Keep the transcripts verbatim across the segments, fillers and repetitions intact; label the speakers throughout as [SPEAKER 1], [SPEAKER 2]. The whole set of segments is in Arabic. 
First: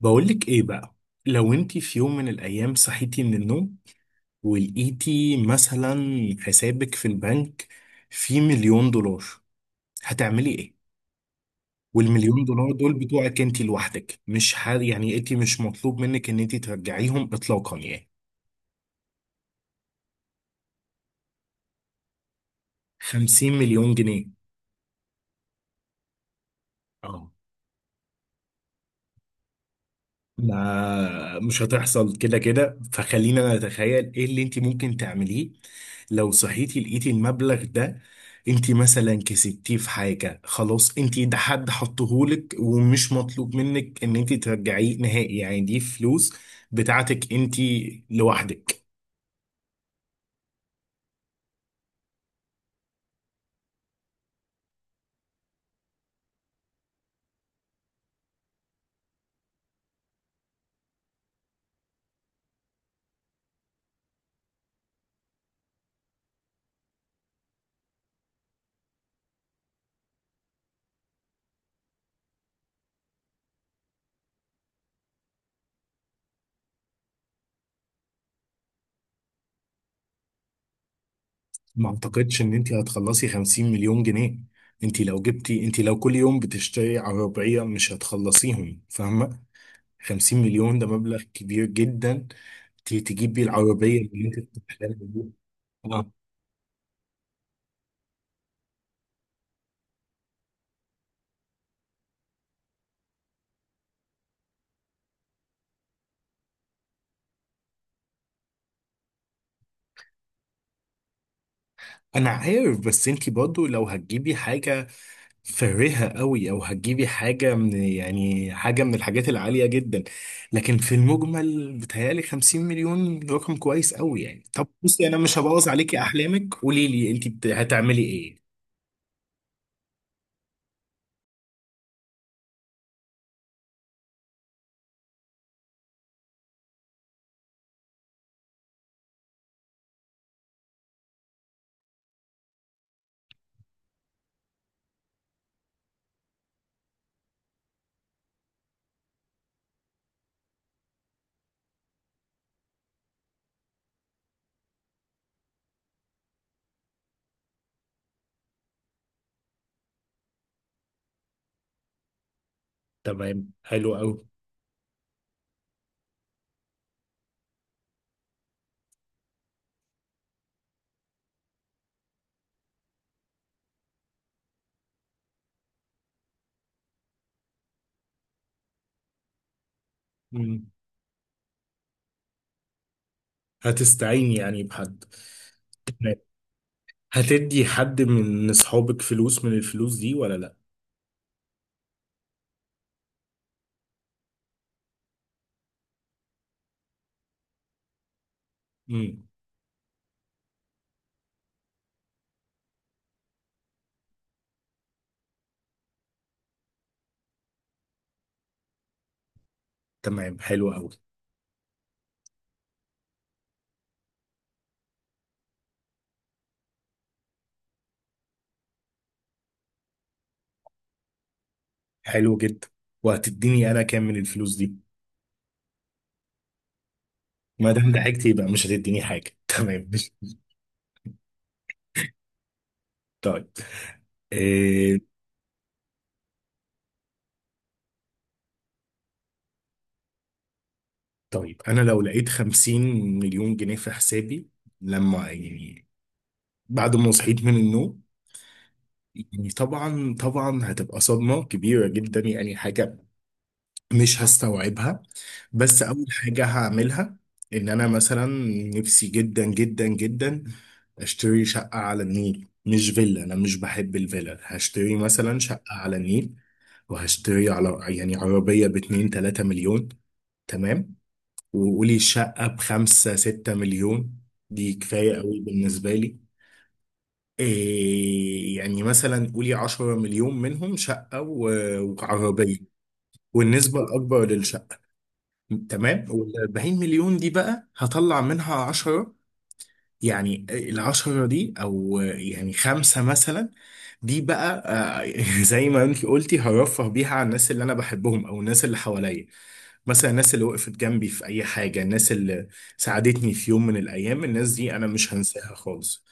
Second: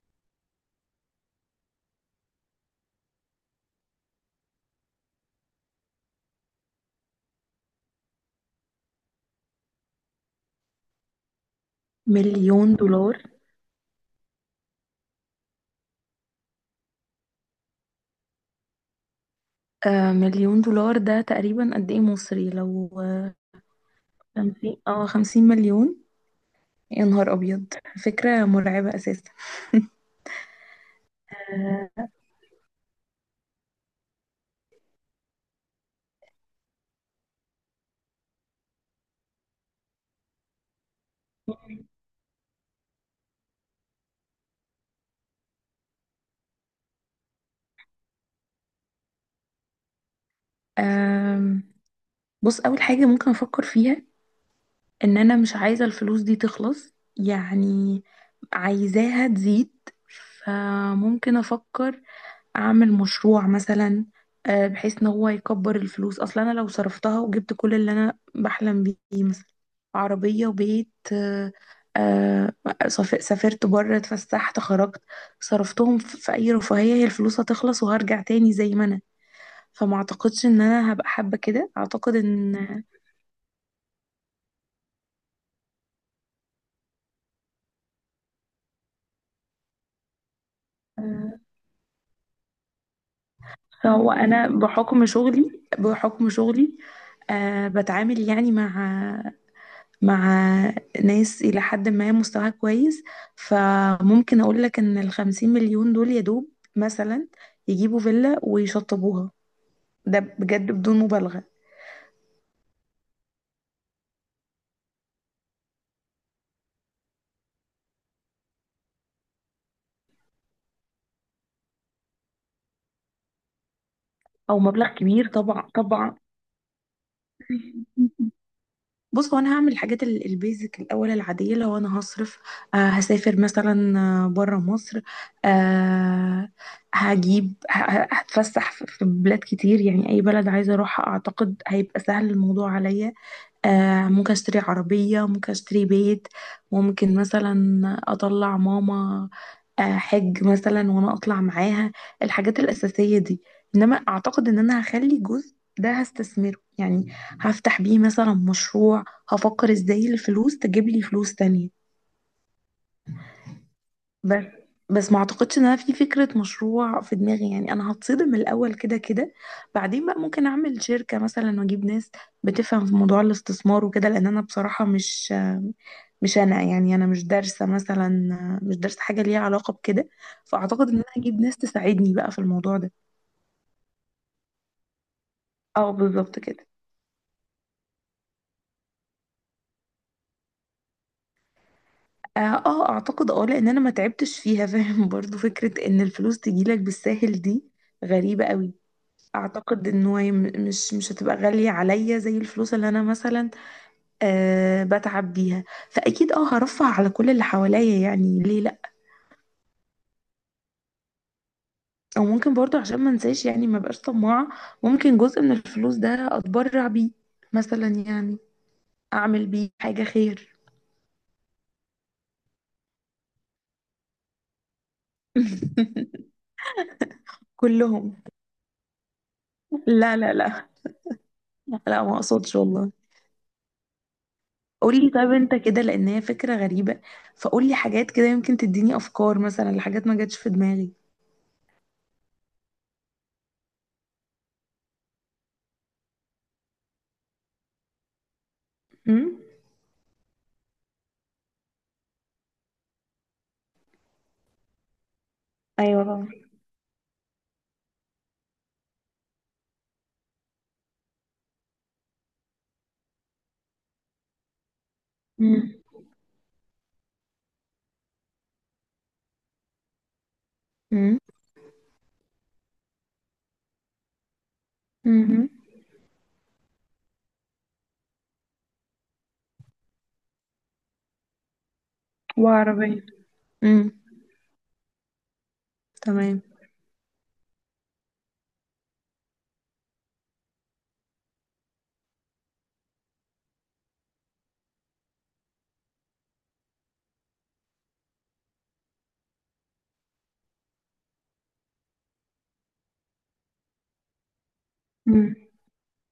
[SPEAKER 1] بقولك ايه بقى؟ لو انتي في يوم من الايام صحيتي من النوم ولقيتي مثلا حسابك في البنك فيه مليون دولار، هتعملي ايه؟ والمليون دولار
[SPEAKER 2] مليون
[SPEAKER 1] دول
[SPEAKER 2] دولار.
[SPEAKER 1] بتوعك انتي لوحدك، مش ح... يعني انتي مش مطلوب منك ان انتي ترجعيهم اطلاقا يعني.
[SPEAKER 2] آه مليون دولار ده تقريبا قد ايه مصري؟ لو
[SPEAKER 1] خمسين مليون جنيه.
[SPEAKER 2] خمسين، اه خمسين مليون. يا
[SPEAKER 1] اه.
[SPEAKER 2] نهار ابيض، فكرة مرعبة اساسا.
[SPEAKER 1] ما مش
[SPEAKER 2] آه
[SPEAKER 1] هتحصل كده كده، فخلينا انا اتخيل ايه اللي انت ممكن تعمليه لو صحيتي لقيتي المبلغ ده. انت مثلا كسبتيه في حاجة، خلاص انت ده حد حطهولك ومش مطلوب منك ان انت ترجعيه نهائي، يعني دي فلوس بتاعتك انت لوحدك.
[SPEAKER 2] آم، بص، اول حاجة ممكن افكر فيها ان انا مش عايزة الفلوس دي تخلص يعني، عايزاها تزيد. فممكن افكر اعمل مشروع مثلا، آه، بحيث ان هو يكبر الفلوس. اصلا انا لو صرفتها وجبت كل اللي انا بحلم بيه، مثلا عربية وبيت، آه، آه، سف- سافرت بره، اتفسحت، خرجت، صرفتهم في في اي رفاهية، هي الفلوس هتخلص وهرجع تاني زي ما انا. فما اعتقدش ان انا هبقى حابة كده.
[SPEAKER 1] ما
[SPEAKER 2] اعتقد
[SPEAKER 1] اعتقدش ان انت
[SPEAKER 2] ان
[SPEAKER 1] هتخلصي خمسين مليون جنيه. انت لو جبتي انت لو كل يوم بتشتري عربية مش هتخلصيهم، فاهمة؟ خمسين مليون ده مبلغ
[SPEAKER 2] آه،
[SPEAKER 1] كبير جدا. ت- تجيب بيه العربية
[SPEAKER 2] هو
[SPEAKER 1] اللي انت
[SPEAKER 2] انا
[SPEAKER 1] بتحلم
[SPEAKER 2] بحكم
[SPEAKER 1] بيها.
[SPEAKER 2] شغلي،
[SPEAKER 1] اه،
[SPEAKER 2] بحكم شغلي آه، بتعامل يعني مع مع ناس إلى حد ما مستواها كويس. فممكن أقول لك إن الخمسين مليون دول يا دوب مثلا يجيبوا فيلا ويشطبوها. ده بجد بدون مبالغة.
[SPEAKER 1] انا عارف، بس انت برضو لو هتجيبي حاجة فارهة قوي او هتجيبي حاجة من يعني حاجة من الحاجات العالية جدا، لكن في المجمل بتهيألي خمسين مليون رقم كويس قوي يعني.
[SPEAKER 2] أو
[SPEAKER 1] طب
[SPEAKER 2] مبلغ
[SPEAKER 1] بصي، انا
[SPEAKER 2] كبير
[SPEAKER 1] مش هبوظ
[SPEAKER 2] طبعا،
[SPEAKER 1] عليكي
[SPEAKER 2] طبعا.
[SPEAKER 1] احلامك، قولي لي انت بت- هتعملي ايه.
[SPEAKER 2] بص، هو انا هعمل الحاجات ال- البيزك الاول، العاديه. لو انا هصرف، آه هسافر مثلا آه بره مصر، آه هجيب ه- ه- هتفسح في في بلاد كتير. يعني اي بلد عايزه اروحها اعتقد هيبقى سهل الموضوع عليا. آه ممكن اشتري عربية، ممكن اشتري بيت، ممكن مثلا اطلع ماما آه حج مثلا وانا اطلع معاها. الحاجات الأساسية دي. انما اعتقد ان انا هخلي جزء ده هستثمره يعني، هفتح بيه مثلا مشروع. هفكر ازاي الفلوس تجيب لي فلوس تانية.
[SPEAKER 1] تمام، حلو قوي.
[SPEAKER 2] بس بس ما اعتقدش ان انا في فكرة مشروع في دماغي يعني. انا هتصدم الاول كده كده. بعدين بقى ممكن اعمل شركة مثلا واجيب ناس بتفهم في موضوع الاستثمار وكده، لان انا بصراحة مش مش انا يعني، انا مش دارسه مثلا، مش دارسه حاجه ليها علاقه بكده.
[SPEAKER 1] مم.
[SPEAKER 2] فاعتقد ان انا هجيب ناس تساعدني بقى في الموضوع ده.
[SPEAKER 1] هتستعيني يعني بحد؟
[SPEAKER 2] اه بالظبط كده.
[SPEAKER 1] هتدي حد من اصحابك فلوس من الفلوس دي ولا لا؟
[SPEAKER 2] اه، آه، اعتقد اه، لان انا ما تعبتش فيها، فاهم؟ برضو فكره ان الفلوس تجيلك بالساهل دي غريبه قوي.
[SPEAKER 1] امم.
[SPEAKER 2] اعتقد ان هو م- مش مش هتبقى غاليه عليا زي الفلوس اللي انا مثلا أه بتعب بيها. فاكيد اه هرفه على كل اللي حواليا، يعني ليه.
[SPEAKER 1] تمام، حلو قوي.
[SPEAKER 2] او ممكن برضو عشان ما انساش، يعني ما بقاش طماعة، ممكن جزء من الفلوس ده اتبرع بيه مثلا يعني، اعمل بيه حاجة خير.
[SPEAKER 1] حلو جدا. وهتديني انا كام من الفلوس دي؟ ما دام
[SPEAKER 2] كلهم.
[SPEAKER 1] ضحكت يبقى مش هتديني حاجه تمام.
[SPEAKER 2] لا لا لا، لا ما اقصدش والله.
[SPEAKER 1] طيب. إيه؟
[SPEAKER 2] قولي طيب انت كده، لان هي فكرة غريبة. فقولي حاجات كده يمكن تديني افكار مثلا لحاجات ما جاتش في دماغي.
[SPEAKER 1] طيب، انا لو لقيت خمسين مليون جنيه في حسابي، لما يعني بعد ما صحيت من النوم،
[SPEAKER 2] امم.
[SPEAKER 1] يعني طبعا طبعا هتبقى صدمه كبيره جدا، يعني حاجه مش هستوعبها. بس مم.
[SPEAKER 2] ايوه
[SPEAKER 1] اول
[SPEAKER 2] طبعا.
[SPEAKER 1] حاجة هعملها ان انا مثلا نفسي جدا جدا جدا اشتري شقة على النيل. مش فيلا، انا مش بحب الفيلا، هشتري مثلا شقة
[SPEAKER 2] امم.
[SPEAKER 1] على النيل. وهشتري على يعني عربية باتنين تلاتة مليون. تمام.
[SPEAKER 2] امم.
[SPEAKER 1] وقولي شقة بخمسة ستة مليون، دي كفاية مم. قوي
[SPEAKER 2] امم
[SPEAKER 1] بالنسبة لي. إيه يعني مثلا قولي عشرة مليون منهم شقة و- وعربية،
[SPEAKER 2] وعربية.
[SPEAKER 1] والنسبة
[SPEAKER 2] امم.
[SPEAKER 1] الأكبر للشقة. تمام. وال
[SPEAKER 2] تمام.
[SPEAKER 1] اربعين مليون دي بقى هطلع منها عشرة. يعني ال عشرة دي او يعني خمسة مثلا، دي بقى آه، زي ما انت قلتي هرفه بيها على الناس اللي انا بحبهم او الناس اللي حواليا. مثلا الناس اللي وقفت جنبي في اي حاجة، الناس اللي ساعدتني في يوم من الايام، الناس دي انا مش
[SPEAKER 2] امم.
[SPEAKER 1] هنساها خالص.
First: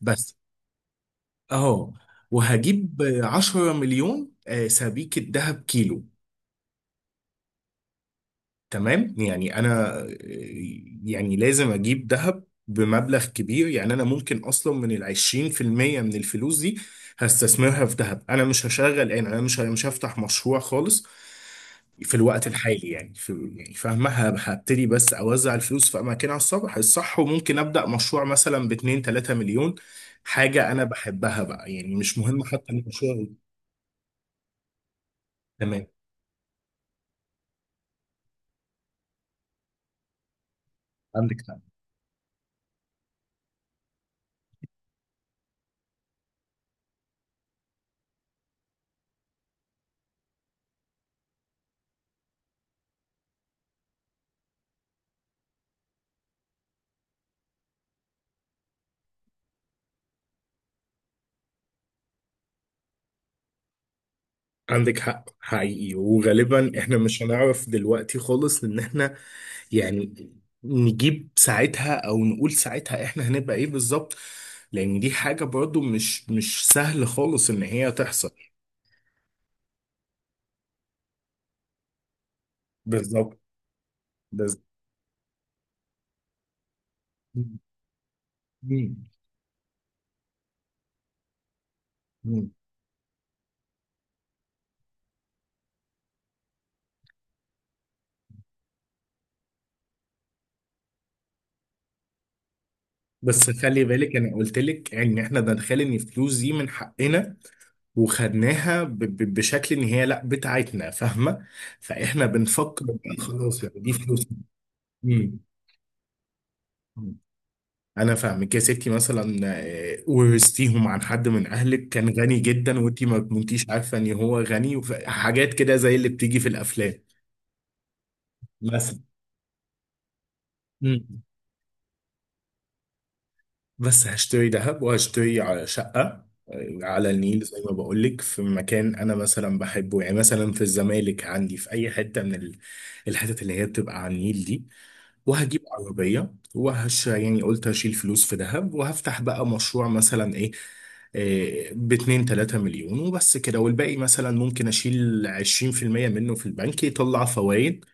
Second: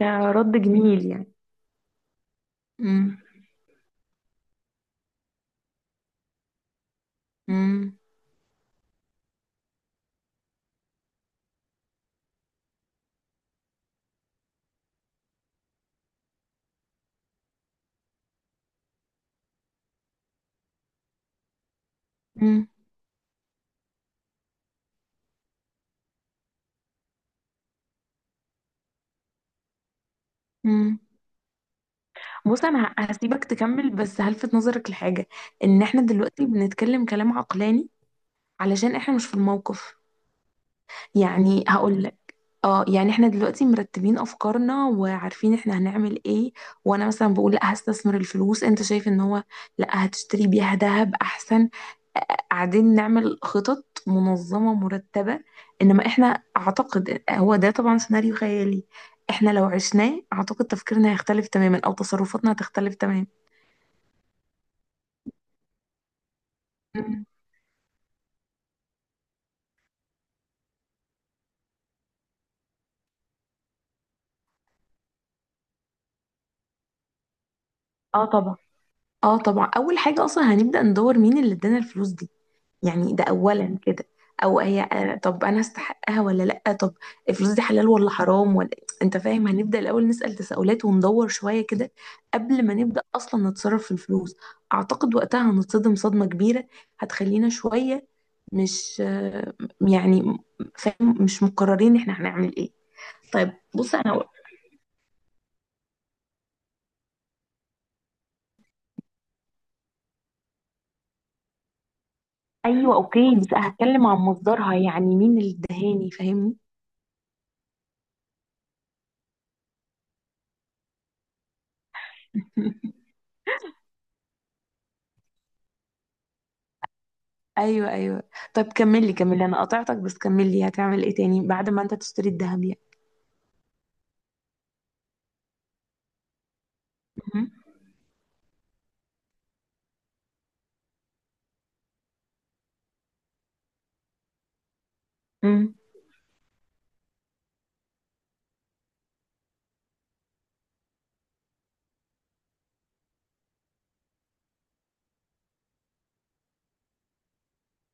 [SPEAKER 1] بس.
[SPEAKER 2] جميل يعني.
[SPEAKER 1] اه. وهجيب
[SPEAKER 2] امم.
[SPEAKER 1] عشرة مليون آه، سبيكة ذهب كيلو.
[SPEAKER 2] امم.
[SPEAKER 1] تمام. يعني انا يعني لازم اجيب ذهب بمبلغ كبير، يعني انا ممكن اصلا من ال عشرين في المية من الفلوس دي هستثمرها في ذهب. انا مش هشغل، يعني انا مش مش هفتح مشروع خالص في الوقت الحالي، يعني في يعني فاهمة ه- هبتدي بس اوزع الفلوس في اماكنها الصح الصح، وممكن ابدا مشروع مثلا ب اتنين تلاتة مليون، حاجة انا
[SPEAKER 2] امم.
[SPEAKER 1] بحبها بقى يعني، مش مهم
[SPEAKER 2] بص،
[SPEAKER 1] حتى
[SPEAKER 2] انا ه-
[SPEAKER 1] المشروع.
[SPEAKER 2] هسيبك تكمل بس هلفت نظرك لحاجه، ان
[SPEAKER 1] تمام.
[SPEAKER 2] احنا دلوقتي بنتكلم كلام عقلاني علشان احنا مش في الموقف.
[SPEAKER 1] عندك
[SPEAKER 2] يعني هقول لك اه، يعني احنا دلوقتي مرتبين افكارنا وعارفين احنا هنعمل ايه. وانا مثلا بقول لا هستثمر الفلوس، انت شايف ان هو لا هتشتري بيها ذهب احسن. آه، قاعدين نعمل خطط منظمة مرتبة. إنما إحنا أعتقد هو ده طبعا سيناريو خيالي. إحنا لو عشناه أعتقد تفكيرنا هيختلف تماما أو تصرفاتنا هتختلف تماما.
[SPEAKER 1] عندك حق حقيقي، وغالبا احنا مش
[SPEAKER 2] م-م.
[SPEAKER 1] هنعرف دلوقتي خالص ان احنا يعني نجيب ساعتها او نقول ساعتها احنا هنبقى ايه بالظبط، لان دي حاجة برضو مش مش سهل خالص ان هي
[SPEAKER 2] اه
[SPEAKER 1] تحصل.
[SPEAKER 2] طبعا. اه طبعا، اول حاجه اصلا هنبدا ندور مين اللي ادانا الفلوس دي، يعني ده
[SPEAKER 1] بالظبط.
[SPEAKER 2] اولا كده. او
[SPEAKER 1] بس.
[SPEAKER 2] هي آه، طب انا استحقها ولا لا؟ طب الفلوس دي حلال ولا حرام ولا؟
[SPEAKER 1] مم.
[SPEAKER 2] انت فاهم، هنبدا الاول نسال تساؤلات وندور شويه كده
[SPEAKER 1] مم.
[SPEAKER 2] قبل ما نبدا اصلا نتصرف في الفلوس. اعتقد وقتها هنتصدم صدمه كبيره هتخلينا شويه مش آه، يعني فاهم، مش مقررين احنا هنعمل ايه.
[SPEAKER 1] بس
[SPEAKER 2] طيب
[SPEAKER 1] خلي
[SPEAKER 2] بص
[SPEAKER 1] بالك
[SPEAKER 2] انا،
[SPEAKER 1] انا قلت لك ان احنا دخل ان الفلوس دي من حقنا وخدناها ب- ب- بشكل ان هي لا بتاعتنا، فاهمة؟ فاحنا بنفكر
[SPEAKER 2] ايوه
[SPEAKER 1] بقى
[SPEAKER 2] اوكي، بس
[SPEAKER 1] خلاص يعني، دي
[SPEAKER 2] هتكلم عن مصدرها يعني مين الدهاني، فاهمني؟
[SPEAKER 1] فلوس. انا فاهمك يا ستي، مثلا آه، ورثتيهم عن حد من اهلك كان غني جدا وانتي ما كنتيش عارفه ان هو غني، وحاجات كده زي اللي بتيجي في الافلام
[SPEAKER 2] ايوه ايوه. طب
[SPEAKER 1] مثلا.
[SPEAKER 2] كملي كملي، انا قطعتك بس، كملي هتعمل ايه
[SPEAKER 1] مم.
[SPEAKER 2] تاني بعد ما انت تشتري الذهب يعني؟
[SPEAKER 1] بس هشتري ذهب وهشتري على شقه آه، على النيل،
[SPEAKER 2] مهم.
[SPEAKER 1] زي ما بقول لك في مكان انا مثلا بحبه، يعني مثلا في الزمالك، عندي في اي حته من ال- الحتت اللي هي بتبقى على النيل دي. وهجيب
[SPEAKER 2] امم.
[SPEAKER 1] عربية، وهش يعني قلت هشيل فلوس في دهب، وهفتح بقى مشروع مثلا ايه، إيه باتنين تلاتة مليون وبس كده. والباقي مثلا ممكن اشيل عشرين في المية منه في البنك، يطلع فوائد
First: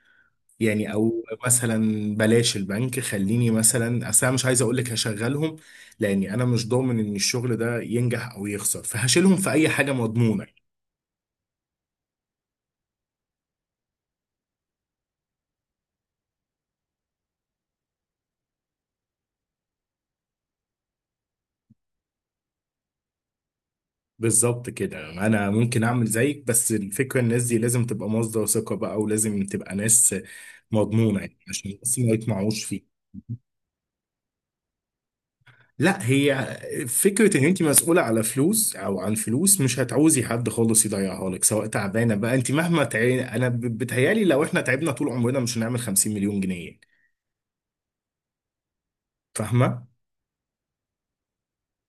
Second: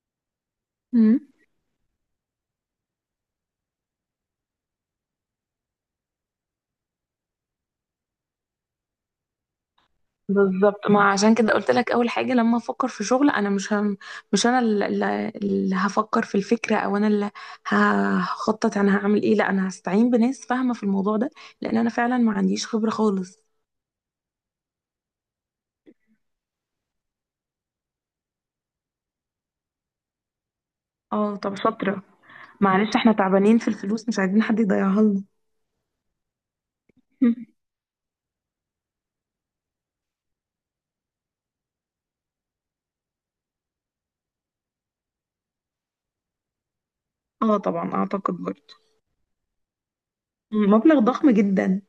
[SPEAKER 1] يعني.
[SPEAKER 2] امم.
[SPEAKER 1] او مثلا بلاش البنك، خليني مثلا اصل انا مش عايز اقول لك هشغلهم، لاني انا مش ضامن ان الشغل ده ينجح او يخسر، فهشيلهم في اي حاجة مضمونة.
[SPEAKER 2] بالظبط، ما عشان كده قلت لك اول حاجه لما افكر في شغل، انا مش هم، مش انا اللي اللي- اللي هفكر في الفكره او انا اللي هخطط انا هعمل ايه. لا، انا هستعين بناس فاهمه في الموضوع ده، لان انا فعلا ما عنديش خبره خالص.
[SPEAKER 1] بالظبط كده، انا ممكن اعمل زيك، بس الفكره الناس دي لازم تبقى مصدر ثقه بقى، ولازم تبقى ناس مضمونه
[SPEAKER 2] اه
[SPEAKER 1] يعني،
[SPEAKER 2] طب
[SPEAKER 1] عشان بس
[SPEAKER 2] شاطره.
[SPEAKER 1] ما يطمعوش
[SPEAKER 2] معلش
[SPEAKER 1] فيه.
[SPEAKER 2] احنا تعبانين في الفلوس، مش عايزين حد يضيعها لنا.
[SPEAKER 1] لا، هي فكره ان انت مسؤوله على فلوس او عن فلوس مش هتعوزي حد خالص يضيعها لك، سواء تعبانه بقى انت مهما تعي... انا ب- بتهيالي لو احنا تعبنا طول عمرنا مش هنعمل خمسين مليون جنيه يعني.
[SPEAKER 2] اه طبعا اعتقد برضه
[SPEAKER 1] فاهمه؟
[SPEAKER 2] مبلغ ضخم جدا.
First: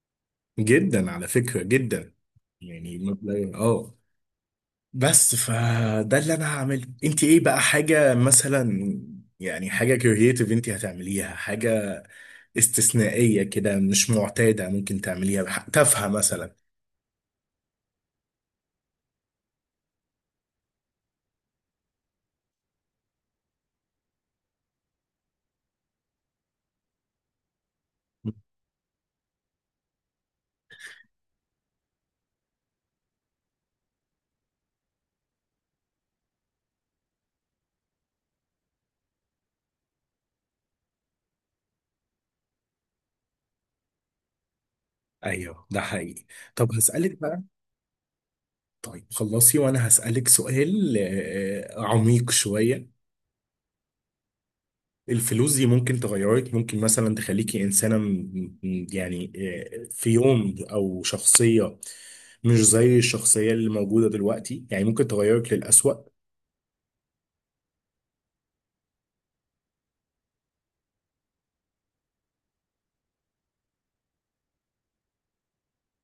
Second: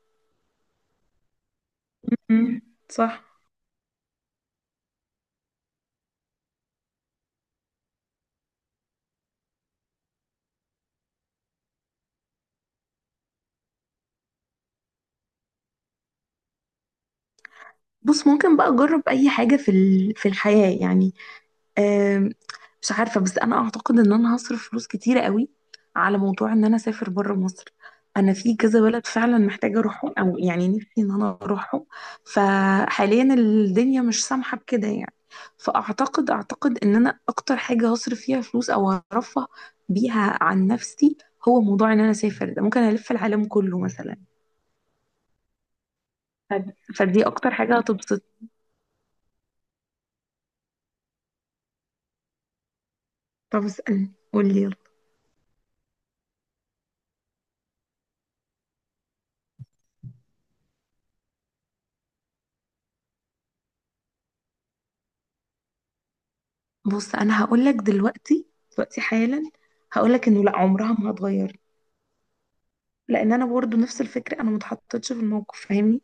[SPEAKER 1] جدا، على فكره جدا،
[SPEAKER 2] مم.
[SPEAKER 1] يعني
[SPEAKER 2] صح.
[SPEAKER 1] مبلغ اه. بس فده اللي انا هعمله، انت ايه بقى، حاجه مثلا يعني حاجه كرييتيف انت هتعمليها، حاجه استثنائيه كده مش معتاده، ممكن تعمليها تافهه مثلا.
[SPEAKER 2] بص ممكن بقى اجرب اي حاجة في ال- في الحياة يعني. آم، مش عارفة، بس أنا أعتقد إن أنا هصرف فلوس كتيرة قوي على موضوع إن أنا أسافر بره مصر. أنا في كذا بلد فعلا محتاجة أروحهم، أو يعني نفسي إن أنا أروحهم، فحاليا الدنيا مش سامحة بكده يعني. فأعتقد، أعتقد إن أنا أكتر حاجة هصرف فيها فلوس أو هرفه بيها عن نفسي، هو موضوع إن أنا أسافر ده. ممكن ألف العالم كله مثلا.
[SPEAKER 1] ايوه، ده حقيقي. طب
[SPEAKER 2] فد-
[SPEAKER 1] هسألك
[SPEAKER 2] فدي
[SPEAKER 1] بقى.
[SPEAKER 2] أكتر حاجة هتبسط.
[SPEAKER 1] طيب خلصي، وانا هسألك سؤال آه، عميق شوية.
[SPEAKER 2] طب اسألني، قولي يلا.
[SPEAKER 1] الفلوس دي ممكن تغيرك؟ ممكن مثلا تخليكي إنسانة م- م- يعني آه، في يوم، أو شخصية مش زي الشخصية اللي موجودة دلوقتي، يعني ممكن تغيرك للأسوأ؟
[SPEAKER 2] بص انا هقولك دلوقتي، دلوقتي حالا هقولك انه لا، عمرها ما هتغير، لان انا برضو نفس الفكره، انا ما اتحطيتش في الموقف، فاهمني؟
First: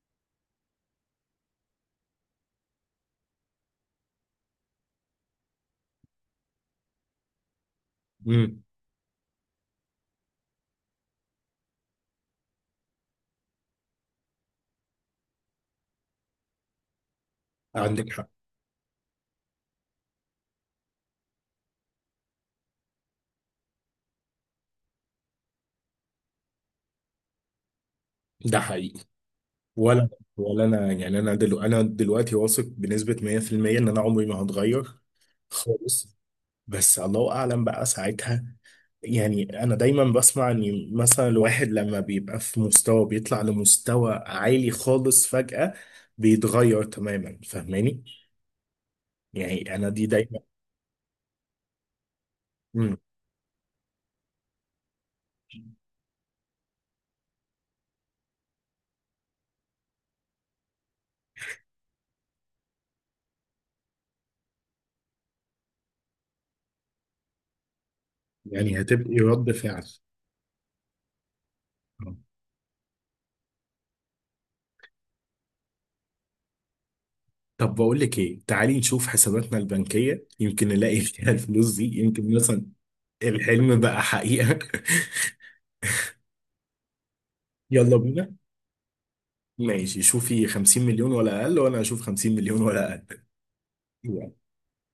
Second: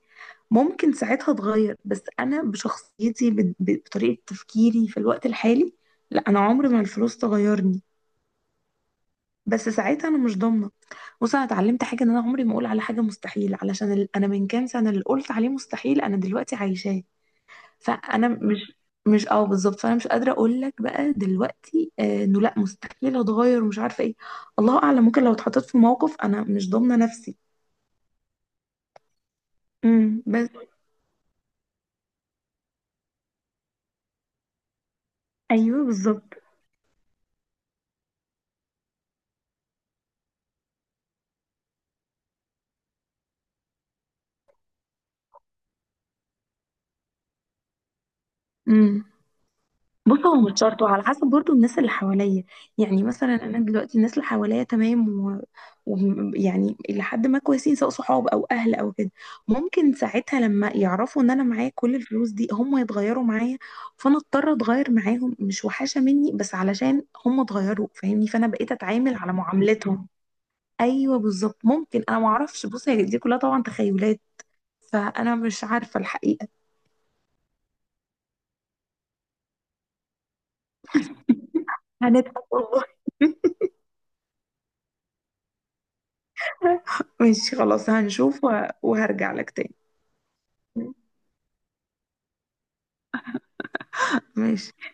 [SPEAKER 2] ممكن ساعتها اتغير، بس انا بشخصيتي، ب- ب- بطريقه تفكيري في الوقت الحالي، لا انا عمري ما الفلوس تغيرني.
[SPEAKER 1] امم.
[SPEAKER 2] بس ساعتها انا مش ضامنه. بص انا اتعلمت حاجه، ان انا عمري ما اقول على حاجه مستحيل، علشان ال- انا من كام سنه اللي قلت عليه مستحيل انا دلوقتي عايشاه.
[SPEAKER 1] عندك حق،
[SPEAKER 2] فانا مش مش اه بالظبط، فانا مش قادره اقول لك بقى دلوقتي آه، انه لا مستحيل اتغير ومش عارفه ايه. الله اعلم، ممكن لو اتحطيت في موقف انا مش ضامنه نفسي.
[SPEAKER 1] ده حقيقي. ولا.
[SPEAKER 2] امم. بس
[SPEAKER 1] ولا أنا يعني أنا دلو أنا دلوقتي واثق بنسبة مية في المية إن أنا عمري ما هتغير
[SPEAKER 2] ايوه
[SPEAKER 1] خالص.
[SPEAKER 2] بالظبط.
[SPEAKER 1] بس الله اعلم بقى ساعتها. يعني انا دايما بسمع ان مثلا الواحد لما بيبقى في مستوى بيطلع لمستوى عالي خالص فجأة بيتغير تماما، فاهماني؟
[SPEAKER 2] امم.
[SPEAKER 1] يعني انا دي
[SPEAKER 2] بص
[SPEAKER 1] دايما.
[SPEAKER 2] هو مش شرط، وعلى حسب برضو الناس اللي حواليا.
[SPEAKER 1] مم.
[SPEAKER 2] يعني مثلا انا دلوقتي الناس اللي حواليا تمام، و... و... يعني لحد ما كويسين، سواء صحاب او اهل او كده. ممكن ساعتها لما يعرفوا ان انا معايا كل الفلوس دي هم يتغيروا معايا، فانا اضطر اتغير معاهم. مش وحشة مني بس علشان هم اتغيروا، فاهمني؟ فانا بقيت
[SPEAKER 1] يعني
[SPEAKER 2] اتعامل
[SPEAKER 1] هتبقي
[SPEAKER 2] على
[SPEAKER 1] رد فعل.
[SPEAKER 2] معاملتهم. ايوه بالظبط. ممكن
[SPEAKER 1] آه.
[SPEAKER 2] انا ما اعرفش، بص هي دي كلها طبعا تخيلات، فانا مش عارفة الحقيقة.
[SPEAKER 1] طب بقول لك ايه، تعالي نشوف حساباتنا البنكية، يمكن نلاقي فيها الفلوس دي، يمكن
[SPEAKER 2] هنضحك
[SPEAKER 1] مثلا
[SPEAKER 2] والله.
[SPEAKER 1] الحلم بقى حقيقة
[SPEAKER 2] ماشي خلاص،
[SPEAKER 1] يلا بينا.
[SPEAKER 2] هنشوف و- وهرجع لك تاني.
[SPEAKER 1] ماشي، شوفي خمسين مليون ولا اقل، وانا اشوف خمسين مليون ولا اقل.
[SPEAKER 2] ماشي.